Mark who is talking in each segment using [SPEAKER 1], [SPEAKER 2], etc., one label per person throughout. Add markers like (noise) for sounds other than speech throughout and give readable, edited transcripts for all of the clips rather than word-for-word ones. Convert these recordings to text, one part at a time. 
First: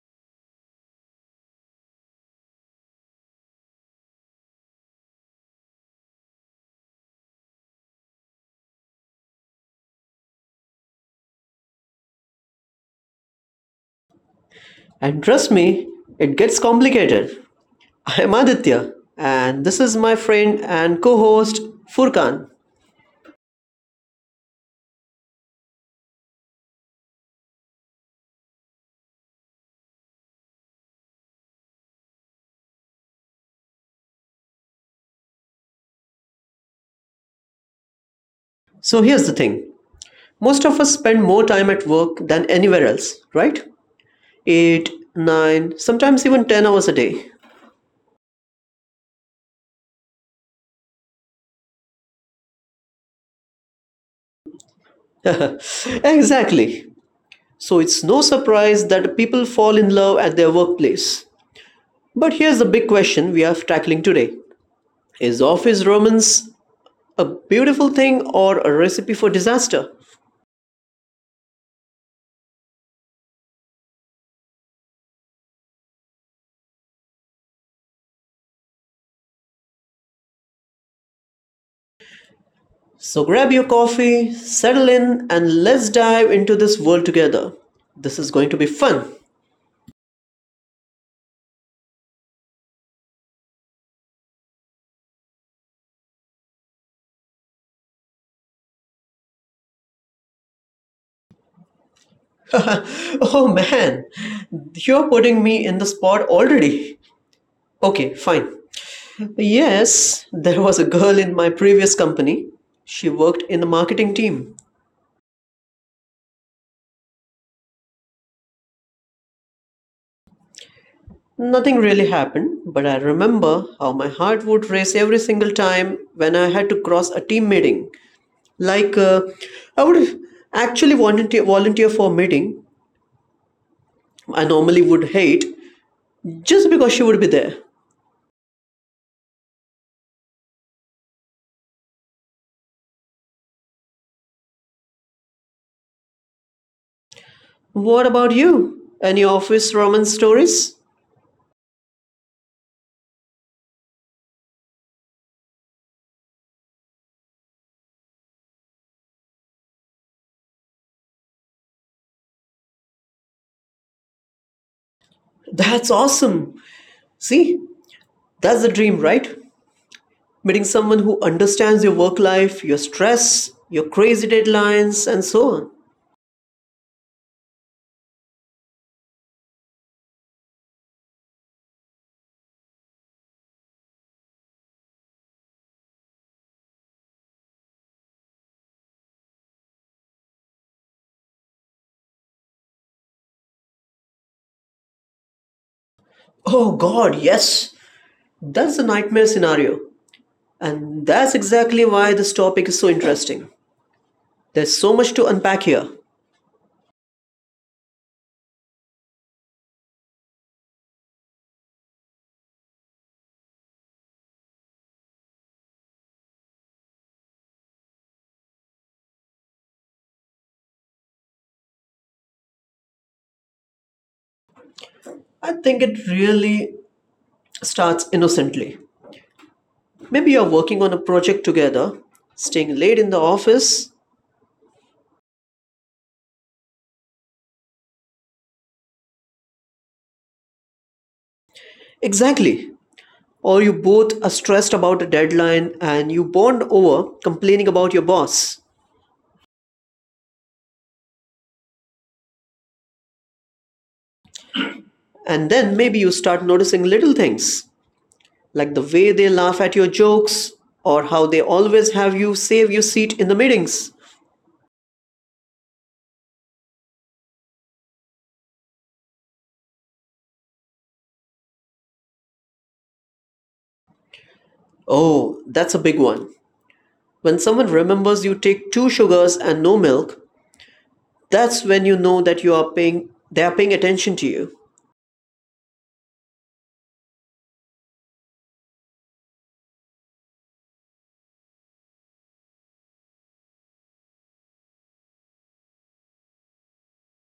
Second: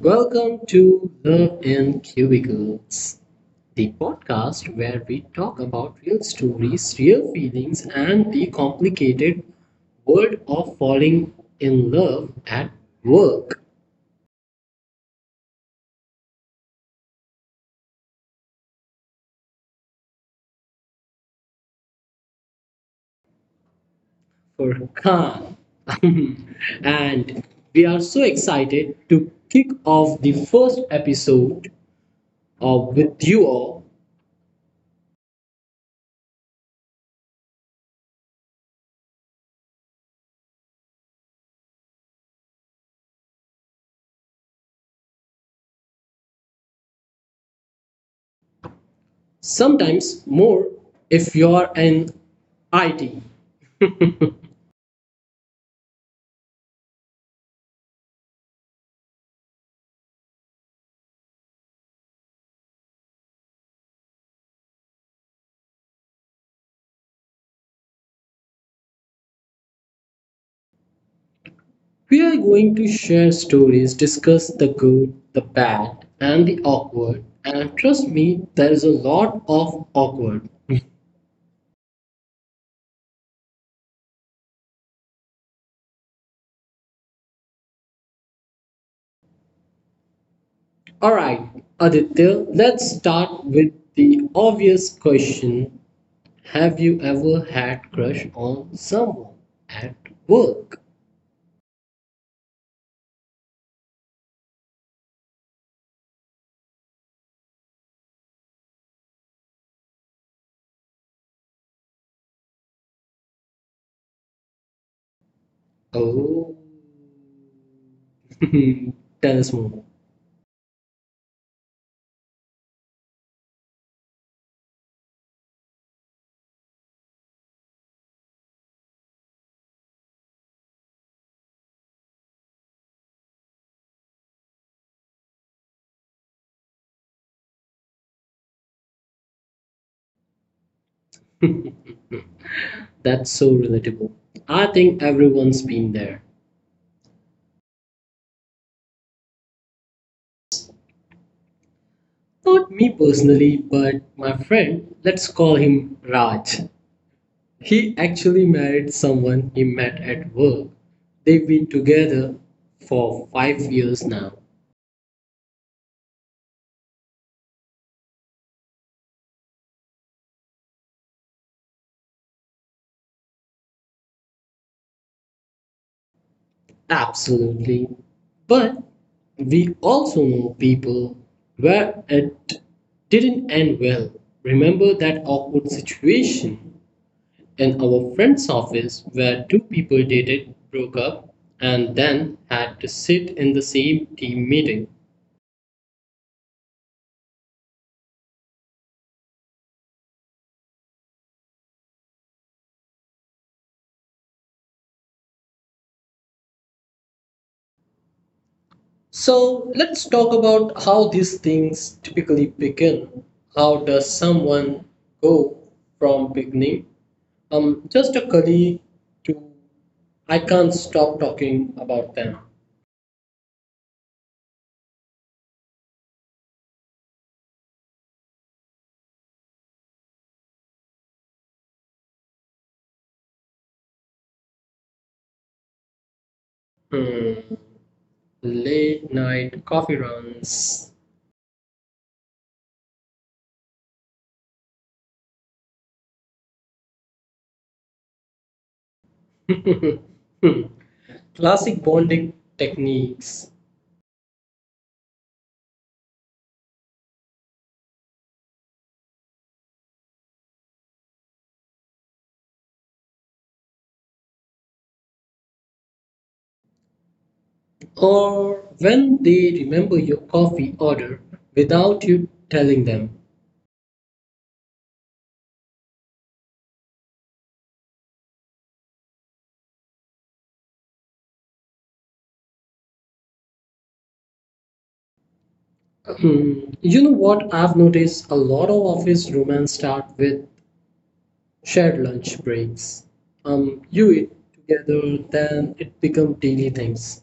[SPEAKER 1] welcome to Love in Cubicles, the podcast where we talk about real stories, real feelings, and the complicated world of falling in love at work.
[SPEAKER 2] And trust me, it gets complicated. I am Aditya, and this is my friend and co host Furkan.
[SPEAKER 1] For Khan. (laughs) And we are so excited to kick off the first episode of with you all.
[SPEAKER 2] So here's the thing, most of us spend more time at work than anywhere else, right? 8, 9, sometimes even 10 hours a day.
[SPEAKER 1] Sometimes more if you are in IT.
[SPEAKER 2] (laughs) Exactly. So it's no surprise that people fall in love at their workplace. But here's the big question we are tackling today. Is office romance a beautiful thing or a recipe for disaster?
[SPEAKER 1] We are going to share stories, discuss the good, the bad, and the awkward. And trust me, there is a lot of awkward.
[SPEAKER 2] So grab your coffee, settle in, and let's dive into this world together. This is going to be fun.
[SPEAKER 1] Alright, Aditya, let's start with the obvious question. Have you ever had crush on someone at work?
[SPEAKER 2] (laughs) Oh man, you're putting me in the spot already. Okay, fine. Yes, there was a girl in my previous company. She worked in the marketing team.
[SPEAKER 1] Oh. (laughs) Tell us more.
[SPEAKER 2] Nothing really happened, but I remember how my heart would race every single time when I had to cross a team meeting. Like, uh, I would actually volunteer for a meeting I normally would hate, just because she would be there.
[SPEAKER 1] That's so relatable. I think everyone's been there.
[SPEAKER 2] What about you? Any office romance stories?
[SPEAKER 1] Not me personally, but my friend, let's call him Raj. He actually married someone he met at work. They've been together for 5 years now.
[SPEAKER 2] That's awesome. See, that's the dream, right? Meeting someone who understands your work life, your stress, your crazy deadlines, and so on.
[SPEAKER 1] Absolutely. But we also know people where it didn't end well. Remember that awkward situation in our friend's office where two people dated, broke up, and then had to sit in the same team meeting?
[SPEAKER 2] Oh god, yes. That's the nightmare scenario. And that's exactly why this topic is so interesting. There's so much to unpack here.
[SPEAKER 1] So let's talk about how these things typically begin. How does someone go from beginning? Just a colleague to I can't stop talking about them.
[SPEAKER 2] I think it really starts innocently. Maybe you're working on a project together, staying late in the office.
[SPEAKER 1] Hmm. Late night coffee runs. (laughs)
[SPEAKER 2] Exactly. Or you both are stressed about a deadline and you bond over complaining about your boss.
[SPEAKER 1] Hmm. Classic bonding techniques.
[SPEAKER 2] And then maybe you start noticing little things, like the way they laugh at your jokes or how they always have you save your seat in the meetings.
[SPEAKER 1] Or when they remember your coffee order without you telling them.
[SPEAKER 2] Oh, that's a big one. When someone remembers you take two sugars and no milk, that's when you know that you are paying they are paying attention to you.
[SPEAKER 1] Hmm. You know what? I've noticed a lot of office romance start with shared lunch breaks. You eat together, then it become daily things.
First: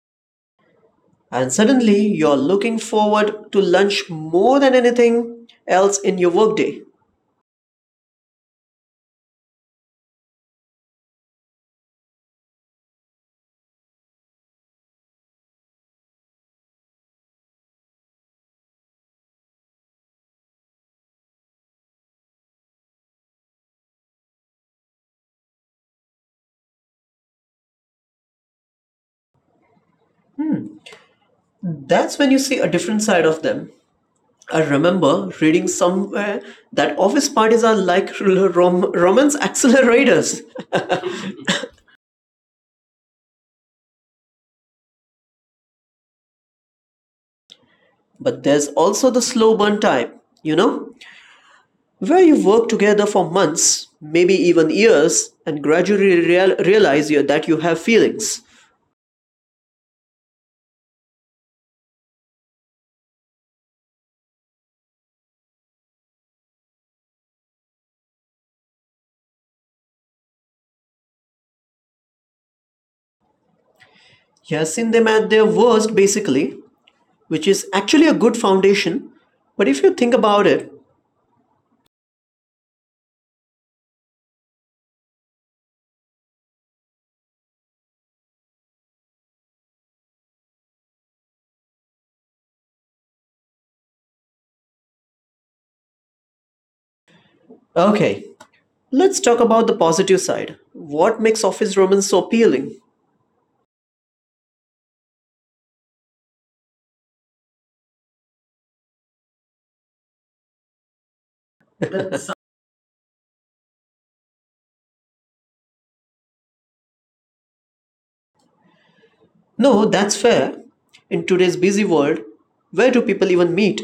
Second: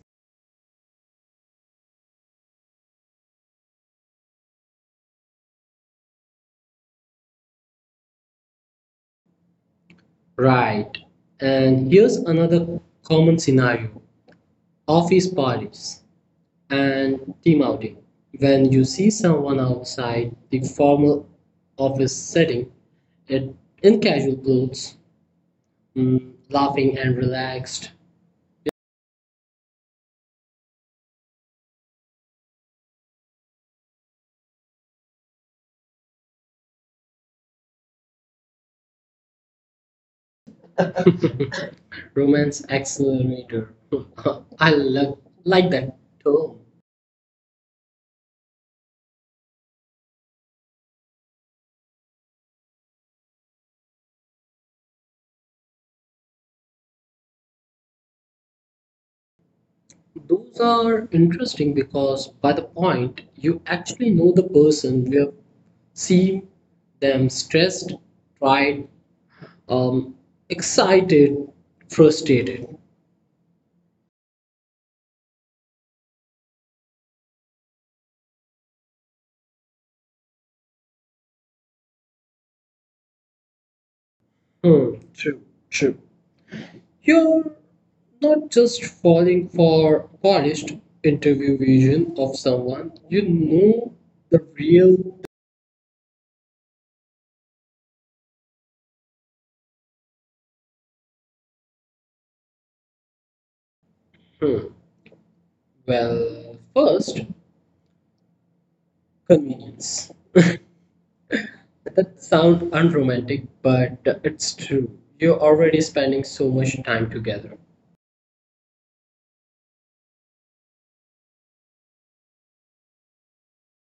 [SPEAKER 2] And suddenly you're looking forward to lunch more than anything else in your workday.
[SPEAKER 1] Right. And here's another common scenario: office parties and team outing. When you see someone outside the formal office setting, it in casual clothes, laughing and relaxed.
[SPEAKER 2] That's when you see a different side of them. I remember reading somewhere that office parties are like (laughs) romance accelerators.
[SPEAKER 1] Romance accelerator. (laughs) I love, like that term.
[SPEAKER 2] (laughs) But there's also the slow burn type, you know, where you work together for months, maybe even years, and gradually realize that you have feelings.
[SPEAKER 1] Those are interesting because by the point you actually know the person, you have seen them stressed, tried, um, excited, frustrated.
[SPEAKER 2] You has seen them at their worst, basically, which is actually a good foundation. But if you think about it,
[SPEAKER 1] Hmm, true, true. You're not just falling for polished interview vision of someone, you know the real.
[SPEAKER 2] okay, let's talk about the positive side. What makes office romance so appealing?
[SPEAKER 1] Hmm. Well, first, convenience. That sounds unromantic, but it's true. You're already spending so much time together.
[SPEAKER 2] No, that's fair. In today's busy world, where do people even meet?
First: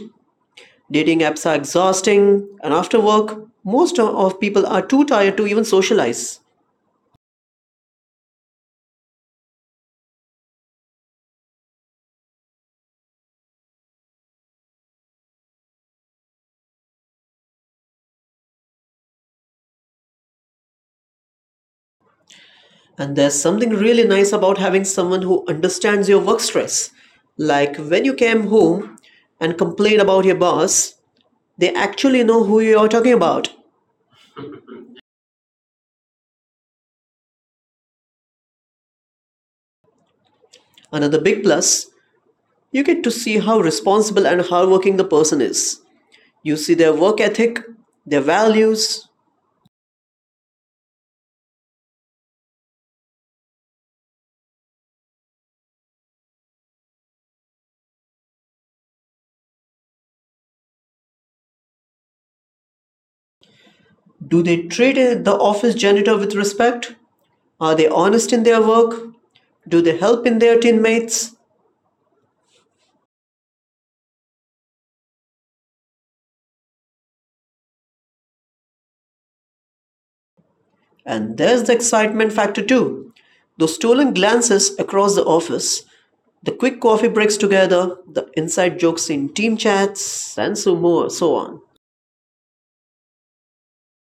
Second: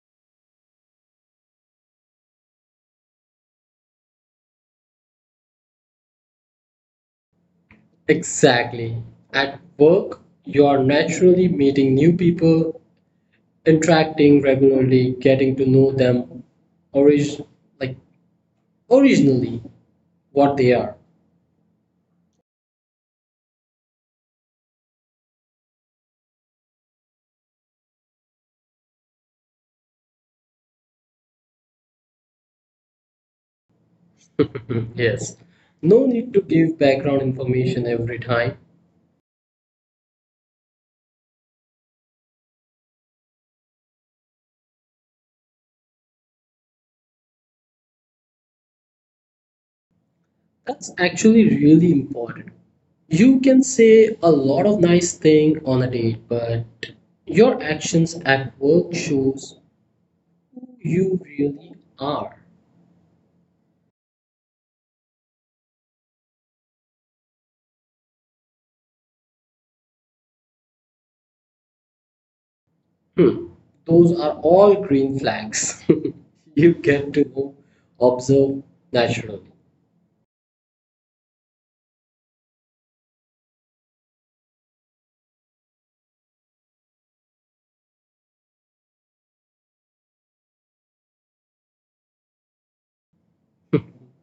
[SPEAKER 2] Dating apps are exhausting, and after work, most of people are too tired to even socialize.
[SPEAKER 1] Exactly. At work, you are naturally meeting new people, interacting regularly, getting to know them origin like originally what they are.
[SPEAKER 2] And there's something really nice about having someone who understands your work stress. Like when you came home and complained about your boss, they actually know who you're talking about.
[SPEAKER 1] Mhm, yes. No need to give background information every time.
[SPEAKER 2] Another big plus, you get to see how responsible and hardworking the person is. You see their work ethic, their values.
[SPEAKER 1] That's actually really important. You can say a lot of nice things on a date, but your actions at work shows who you really are.
[SPEAKER 2] Do they treat the office janitor with respect? Are they honest in their work? Do they help in their teammates?
[SPEAKER 1] Hmm. Those are all green flags. (laughs) You get to know, observe naturally.
[SPEAKER 2] And there's the excitement factor too. Those stolen glances across the office, the quick coffee breaks together, the inside jokes in team chats, and so more, so on.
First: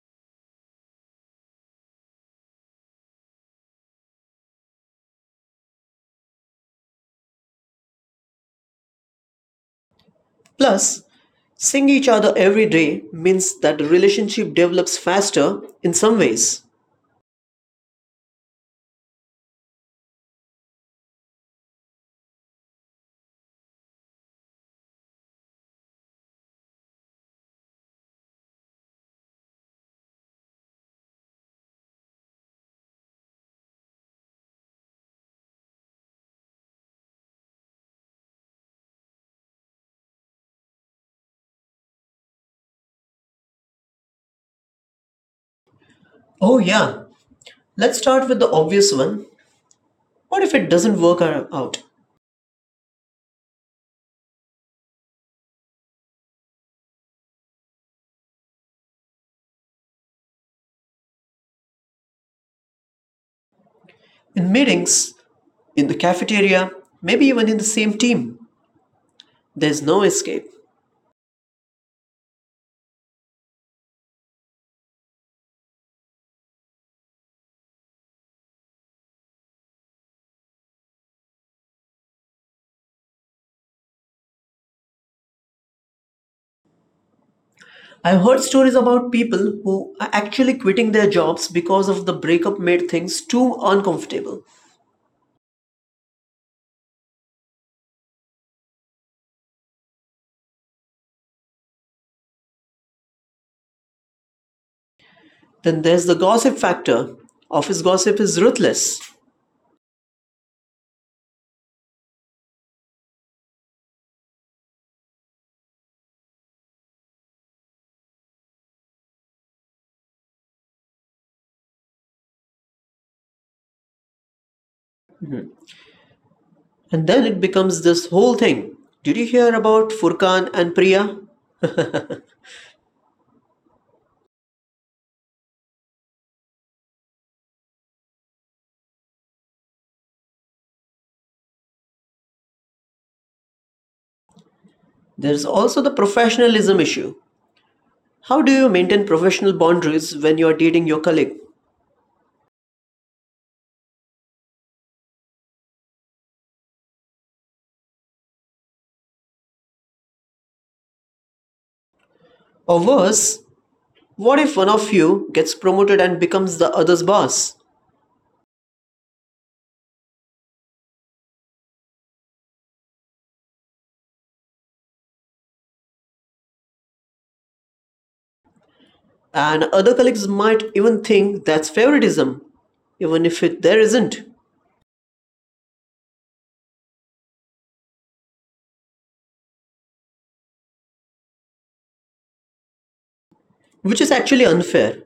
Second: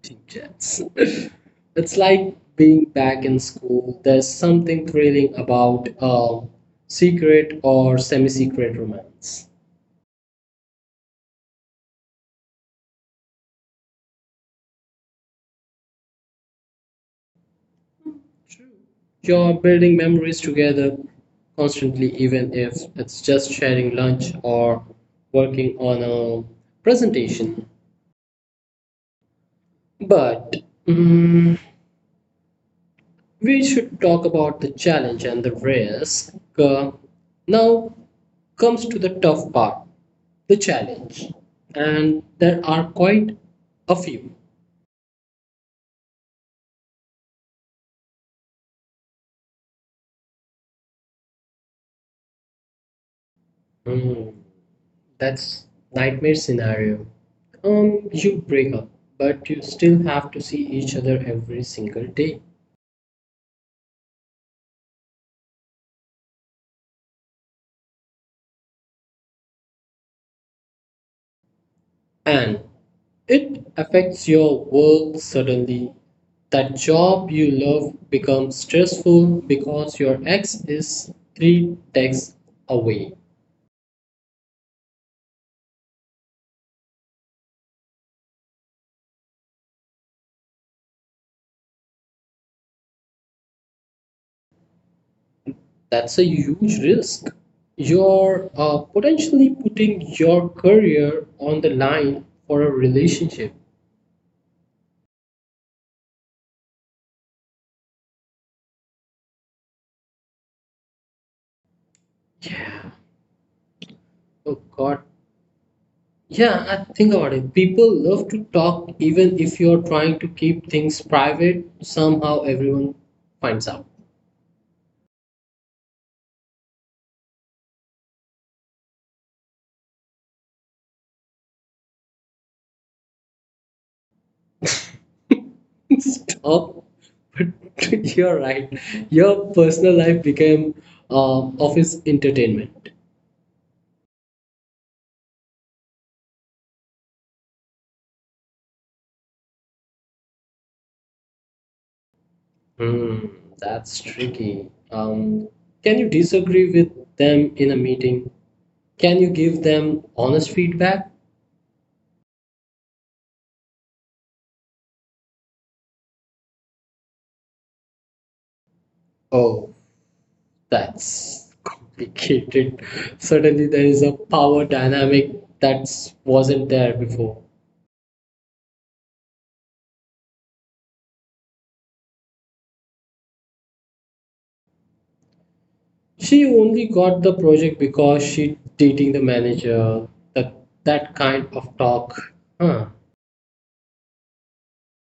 [SPEAKER 1] Team chats. (laughs) It's like being back in school. There's something thrilling about a secret or semi-secret romance.
[SPEAKER 2] Plus, seeing each other every day means that the relationship develops faster in some ways.
[SPEAKER 1] You're building memories together constantly, even if it's just sharing lunch or working on a presentation. But mm, we should talk about the challenge and the risk. Now comes to the tough part the challenge, and there are quite a few.
[SPEAKER 2] Oh, yeah. Let's start with the obvious one. What if it doesn't work out?
[SPEAKER 1] Mm. That's nightmare scenario. You break up, but you still have to see each other every single day.
[SPEAKER 2] In meetings, in the cafeteria, maybe even in the same team, there's no escape.
[SPEAKER 1] And it affects your work suddenly. That job you love becomes stressful because your ex is three texts away.
[SPEAKER 2] I've heard stories about people who are actually quitting their jobs because of the breakup made things too uncomfortable.
[SPEAKER 1] That's a huge risk. You're potentially putting your career on the line for a relationship.
[SPEAKER 2] Then there's the gossip factor. Office gossip is ruthless.
[SPEAKER 1] Yeah. Oh God, yeah, I think about it. People love to talk even if you're trying to keep things private. Somehow everyone finds out.
[SPEAKER 2] And then it becomes this whole thing. Did you hear about Furkan and Priya?
[SPEAKER 1] (laughs) Stop. But (laughs) you're right. Your personal life became uh, office entertainment.
[SPEAKER 2] There's also the professionalism issue. How do you maintain professional boundaries when you are dating your colleague?
[SPEAKER 1] Hmm, that's tricky. Can you disagree with them in a meeting? Can you give them honest feedback?
[SPEAKER 2] Or worse, what if one of you gets promoted and becomes the other's boss?
[SPEAKER 1] Oh, that's complicated. Suddenly, there is a power dynamic that wasn't there before.
[SPEAKER 2] And other colleagues might even think that's favoritism, even if it, there isn't,
[SPEAKER 1] She only got the project because she dating the manager. That that kind of talk. Huh.
[SPEAKER 2] which is actually unfair.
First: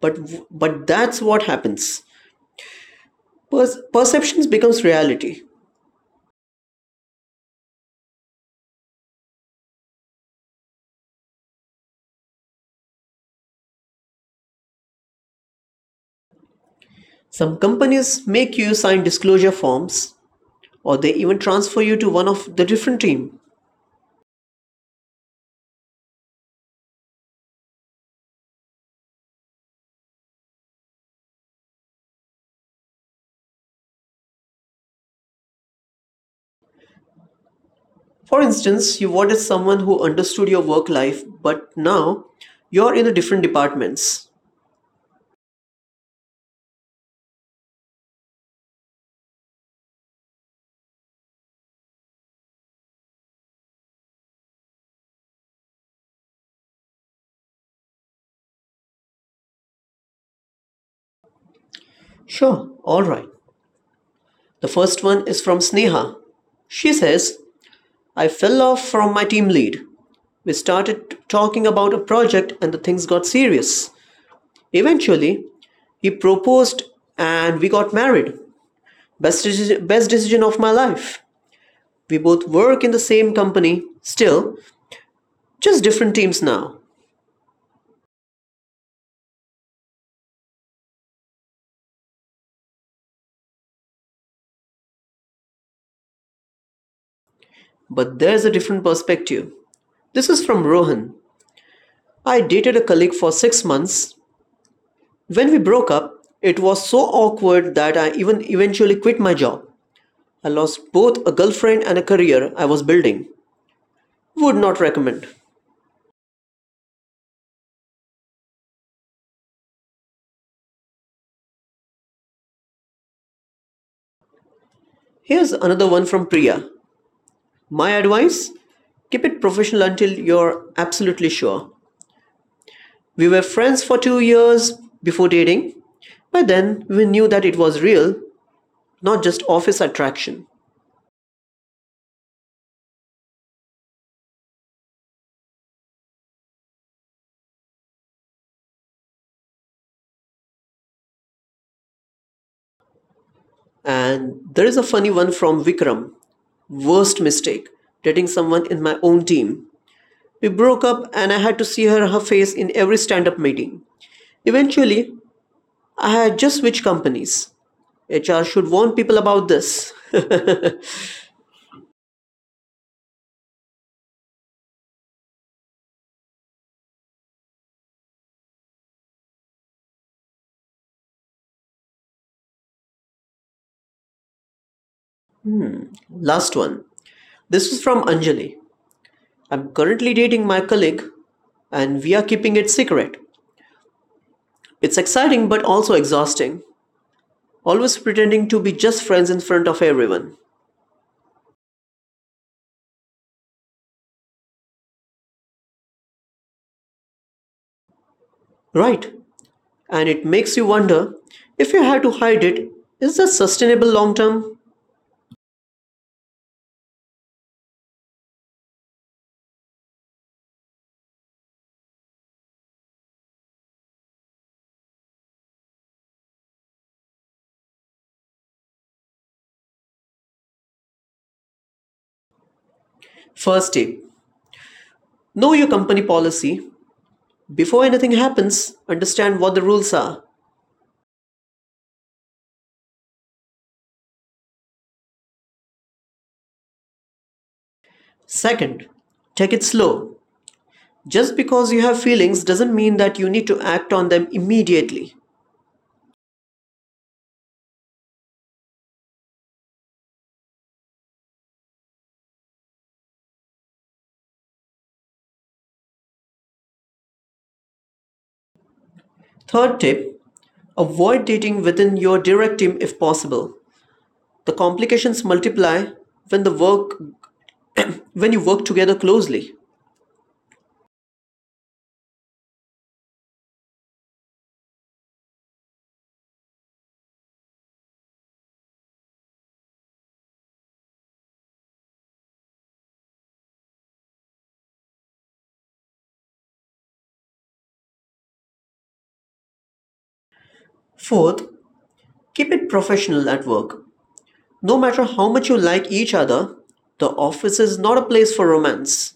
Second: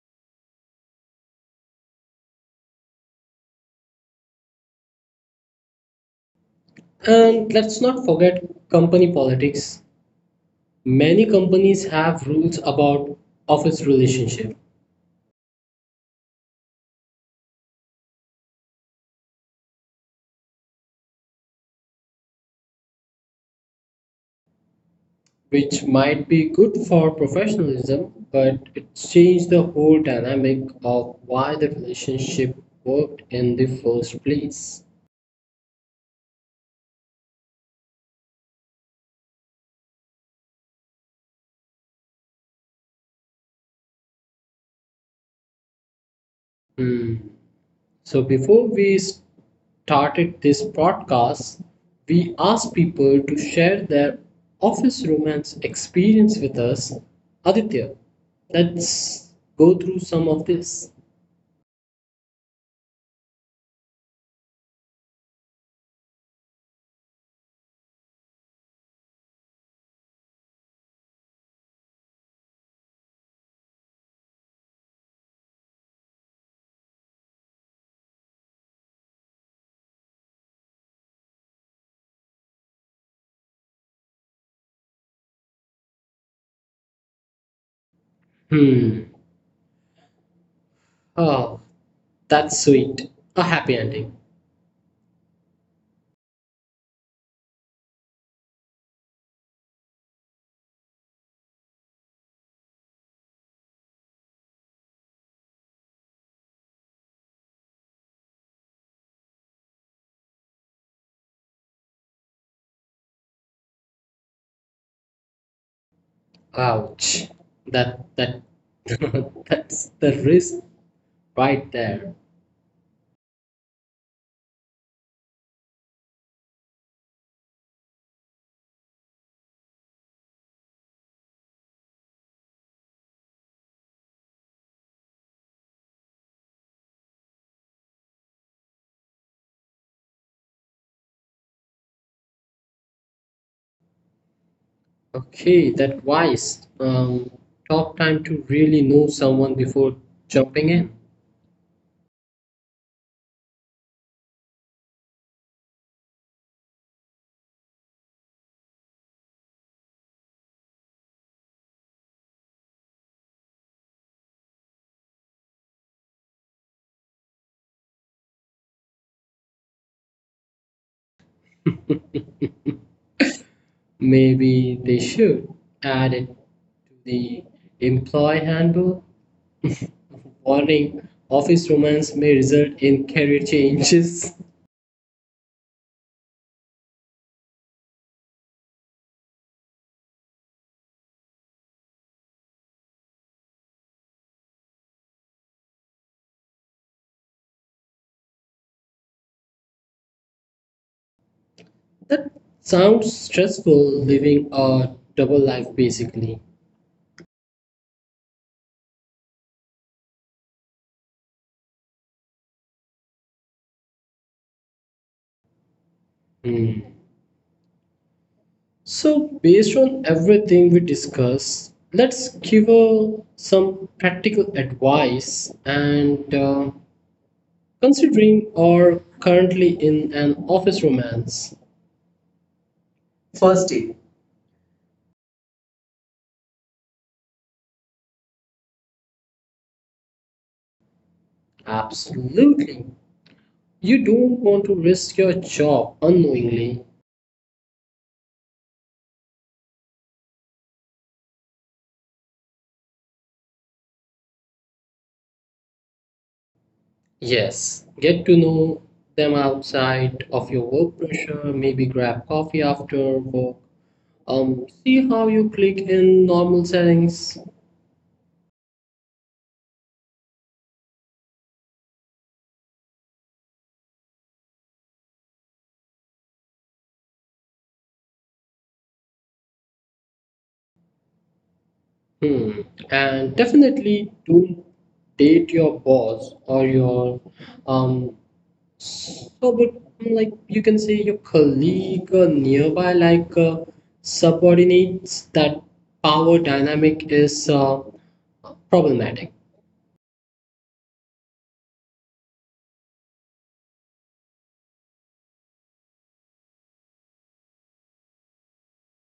[SPEAKER 2] But, but that's what happens. Perceptions becomes reality.
[SPEAKER 1] And let's not forget company politics. Many companies have rules about office relationship.
[SPEAKER 2] Some companies make you sign disclosure forms or they even transfer you to one of the different team.
[SPEAKER 1] Which might be good for professionalism, but it changed the whole dynamic of why the relationship worked in the first place.
[SPEAKER 2] For instance, you wanted someone who understood your work life, but now you're in a different departments.
[SPEAKER 1] Hmm. So, before we started this podcast, we asked people to share their office romance experience with us. Aditya, let's go through some of this.
[SPEAKER 2] Sure, all right. The first one is from Sneha. She says, I fell off from my team lead. We started talking about a project and the things got serious. Eventually, he proposed and we got married. Best decision of my life. We both work in the same company, still, just different teams now.
[SPEAKER 1] Hmm. Oh, that's sweet. A happy ending.
[SPEAKER 2] But there's a different perspective. This is from Rohan. I dated a colleague for 6 months. When we broke up, it was so awkward that I even eventually quit my job. I lost both a girlfriend and a career I was building. Would not recommend.
[SPEAKER 1] Ouch. That (laughs) that's the risk right there.
[SPEAKER 2] Here's another one from Priya. My advice, keep it professional until you're absolutely sure. We were friends for 2 years before dating. By then, we knew that it was real, not just office attraction.
[SPEAKER 1] Okay, that wise. Talk time to really know someone before jumping in.
[SPEAKER 2] And there is a funny one from Vikram. Worst mistake, dating someone in my own team. We broke up and I had to see her face in every stand-up meeting. Eventually, I had just switched companies. HR should warn people about this. (laughs)
[SPEAKER 1] Maybe they should add it to the employee handbook. Warning: office romance may result in career changes. (laughs)
[SPEAKER 2] Last one. This is from Anjali. I'm currently dating my colleague and we are keeping it secret. It's exciting but also exhausting. Always pretending to be just friends in front of everyone.
[SPEAKER 1] That sounds stressful, living a double life basically.
[SPEAKER 2] Right. And it makes you wonder, if you had to hide it, is that sustainable long term?
[SPEAKER 1] Hmm. So, based on everything we discussed, let's give some practical advice. And considering or currently in an office romance, first
[SPEAKER 2] First
[SPEAKER 1] date.
[SPEAKER 2] tip, know your company policy. Before anything happens, understand what the rules are.
[SPEAKER 1] Absolutely, you don't want to risk your job unknowingly.
[SPEAKER 2] Second, take it slow. Just because you have feelings doesn't mean that you need to act on them immediately.
[SPEAKER 1] Yes, get to know them outside of your work pressure. Maybe grab coffee after work. See how you click in normal settings.
[SPEAKER 2] Third tip, avoid dating within your direct team if possible. The complications multiply when the work when you work together closely.
[SPEAKER 1] Hmm. And definitely don't date your boss or your um so but like you can say your colleague or nearby like subordinates. That power dynamic is problematic.
[SPEAKER 2] Fourth, keep it professional at work. No matter how much you like each other, the office is not a place for romance.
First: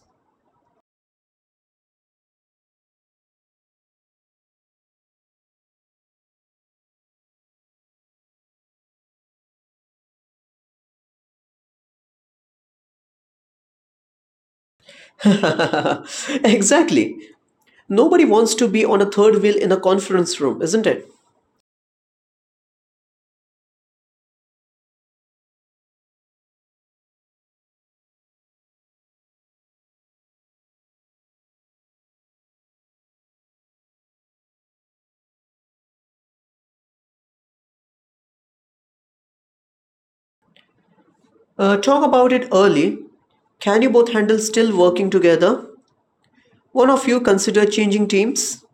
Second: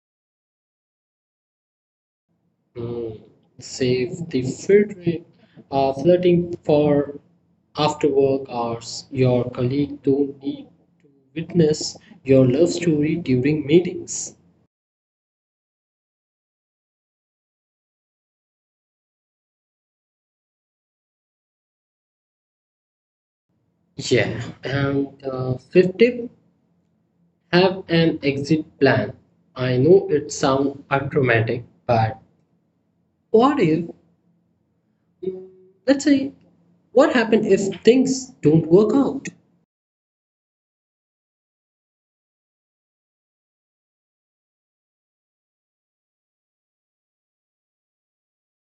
[SPEAKER 1] Hmm. Save the filtering, flirting for after work hours. Your colleague don't need to witness your love story during meetings.
[SPEAKER 2] (laughs) Exactly. Nobody wants to be on a third wheel in a conference room, isn't it?
[SPEAKER 1] Yeah, and fifth tip have an exit plan. I know it sounds unromantic, but what if, mm, let's say, what happens if things don't work out?
[SPEAKER 2] Talk about it early. Can you both handle still working together? One of you consider changing teams?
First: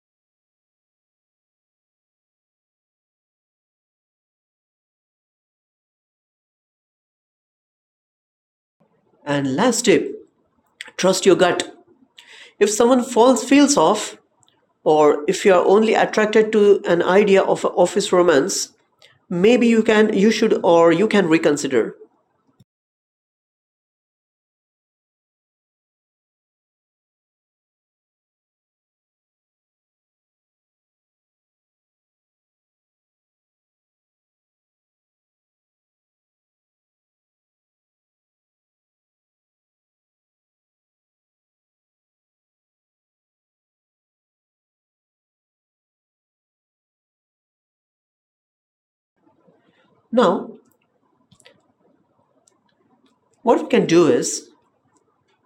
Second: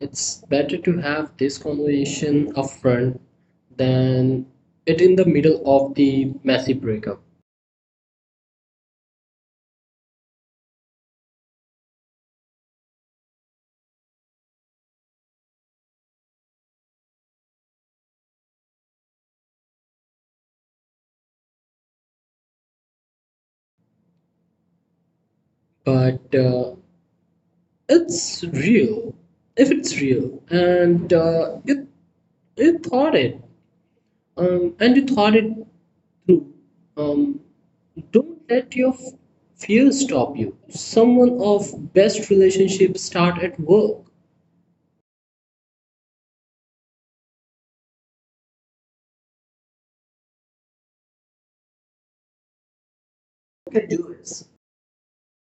[SPEAKER 1] It's better to have this conversation upfront than it in the middle of the messy breakup.
[SPEAKER 2] And last tip, trust your gut. If someone feels off, or if you are only attracted to an idea of a office romance, maybe you should, or you can reconsider.
[SPEAKER 1] But it's real, if it's real, and you thought it and you thought it through. Um, don't let your fears stop you. Someone of best relationships start at work.
[SPEAKER 2] Now, what we
[SPEAKER 1] We
[SPEAKER 2] can
[SPEAKER 1] can
[SPEAKER 2] do
[SPEAKER 1] do is
[SPEAKER 2] is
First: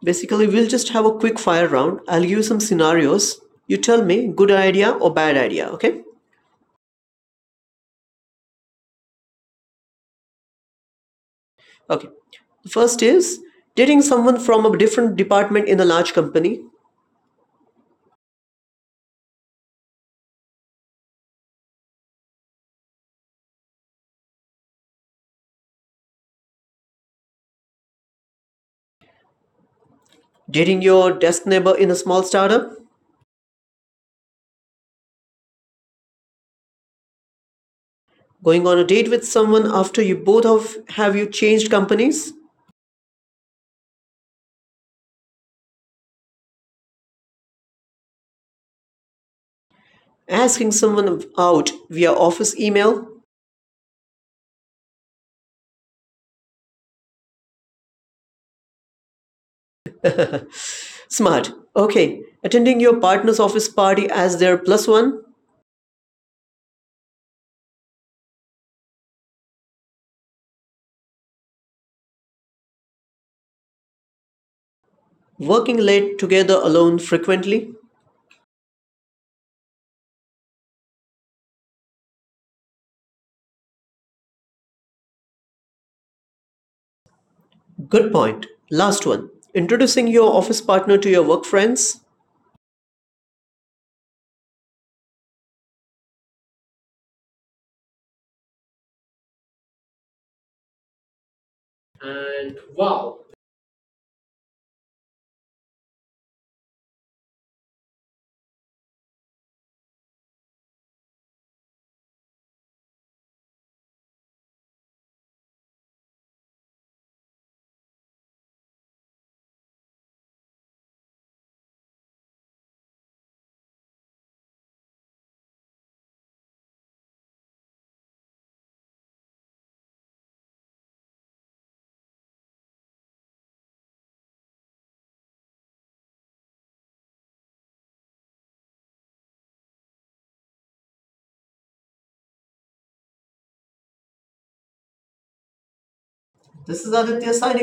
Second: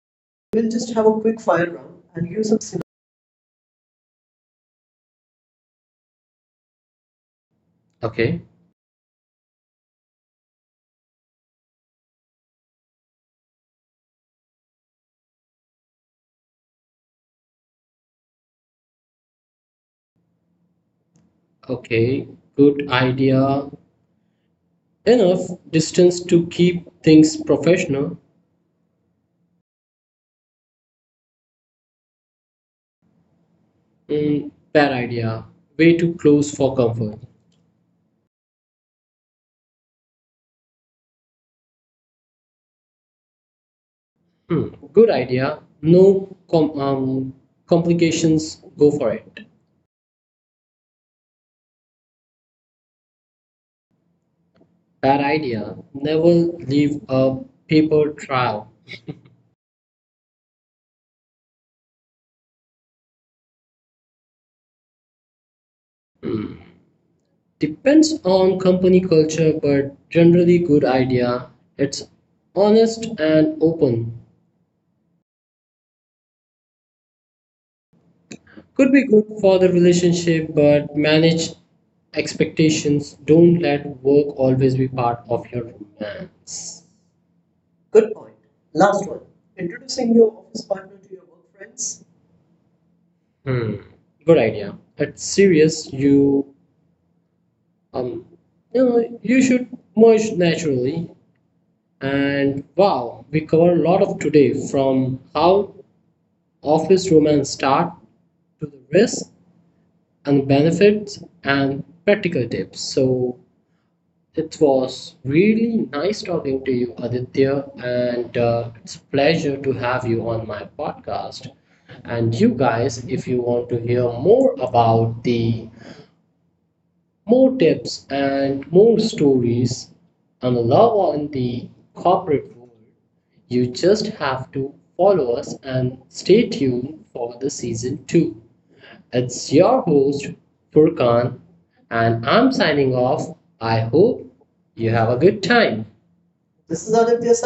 [SPEAKER 2] basically, we'll
[SPEAKER 1] we'll
[SPEAKER 2] just
[SPEAKER 1] just
[SPEAKER 2] have
[SPEAKER 1] have
[SPEAKER 2] a
[SPEAKER 1] a
[SPEAKER 2] quick
[SPEAKER 1] quick
[SPEAKER 2] fire
[SPEAKER 1] fire round
[SPEAKER 2] round. I'll
[SPEAKER 1] and
[SPEAKER 2] give
[SPEAKER 1] give
[SPEAKER 2] you
[SPEAKER 1] some
[SPEAKER 2] some
[SPEAKER 1] scenarios.
[SPEAKER 2] scenarios. You tell me good idea or bad idea, okay?
[SPEAKER 1] Okay,
[SPEAKER 2] Okay. The first is dating someone from a different department in a large company,
[SPEAKER 1] okay, good idea. Enough distance to keep things professional.
[SPEAKER 2] dating your desk neighbor in a small startup,
[SPEAKER 1] Mm, bad idea. Way too close for comfort.
[SPEAKER 2] going on a date with someone after you both have you changed companies,
[SPEAKER 1] Hmm, good idea. No complications. Go for it.
[SPEAKER 2] asking someone out via office email.
[SPEAKER 1] That idea, never leave a paper trail,
[SPEAKER 2] Smart. Okay. Attending your partner's office party as their plus one,
[SPEAKER 1] depends on company culture, but generally good idea. It's honest and open.
[SPEAKER 2] working late together alone frequently.
[SPEAKER 1] Could be good for the relationship, but manage expectations. Don't let work always be part of your romance.
[SPEAKER 2] Good point. Last one. Introducing your office partner to your work friends.
[SPEAKER 1] Hmm. Good idea. It's serious. You um, you should merge naturally.
[SPEAKER 2] And
[SPEAKER 1] And
[SPEAKER 2] wow,
[SPEAKER 1] wow, we cover a lot of today from how office romance start to the risk and benefits and practical tips. So it was really nice talking to you, Aditya, and it's a pleasure to have you on my podcast. And you guys, if you want to hear more about the more tips and more stories and love on the corporate world, you just have to follow us and stay tuned for the season 2. It's your host, Furkan, and I'm signing off. I hope you have a good time.
[SPEAKER 2] this is
[SPEAKER 1] This is
[SPEAKER 2] Aditya
[SPEAKER 1] Aditya
[SPEAKER 2] signing.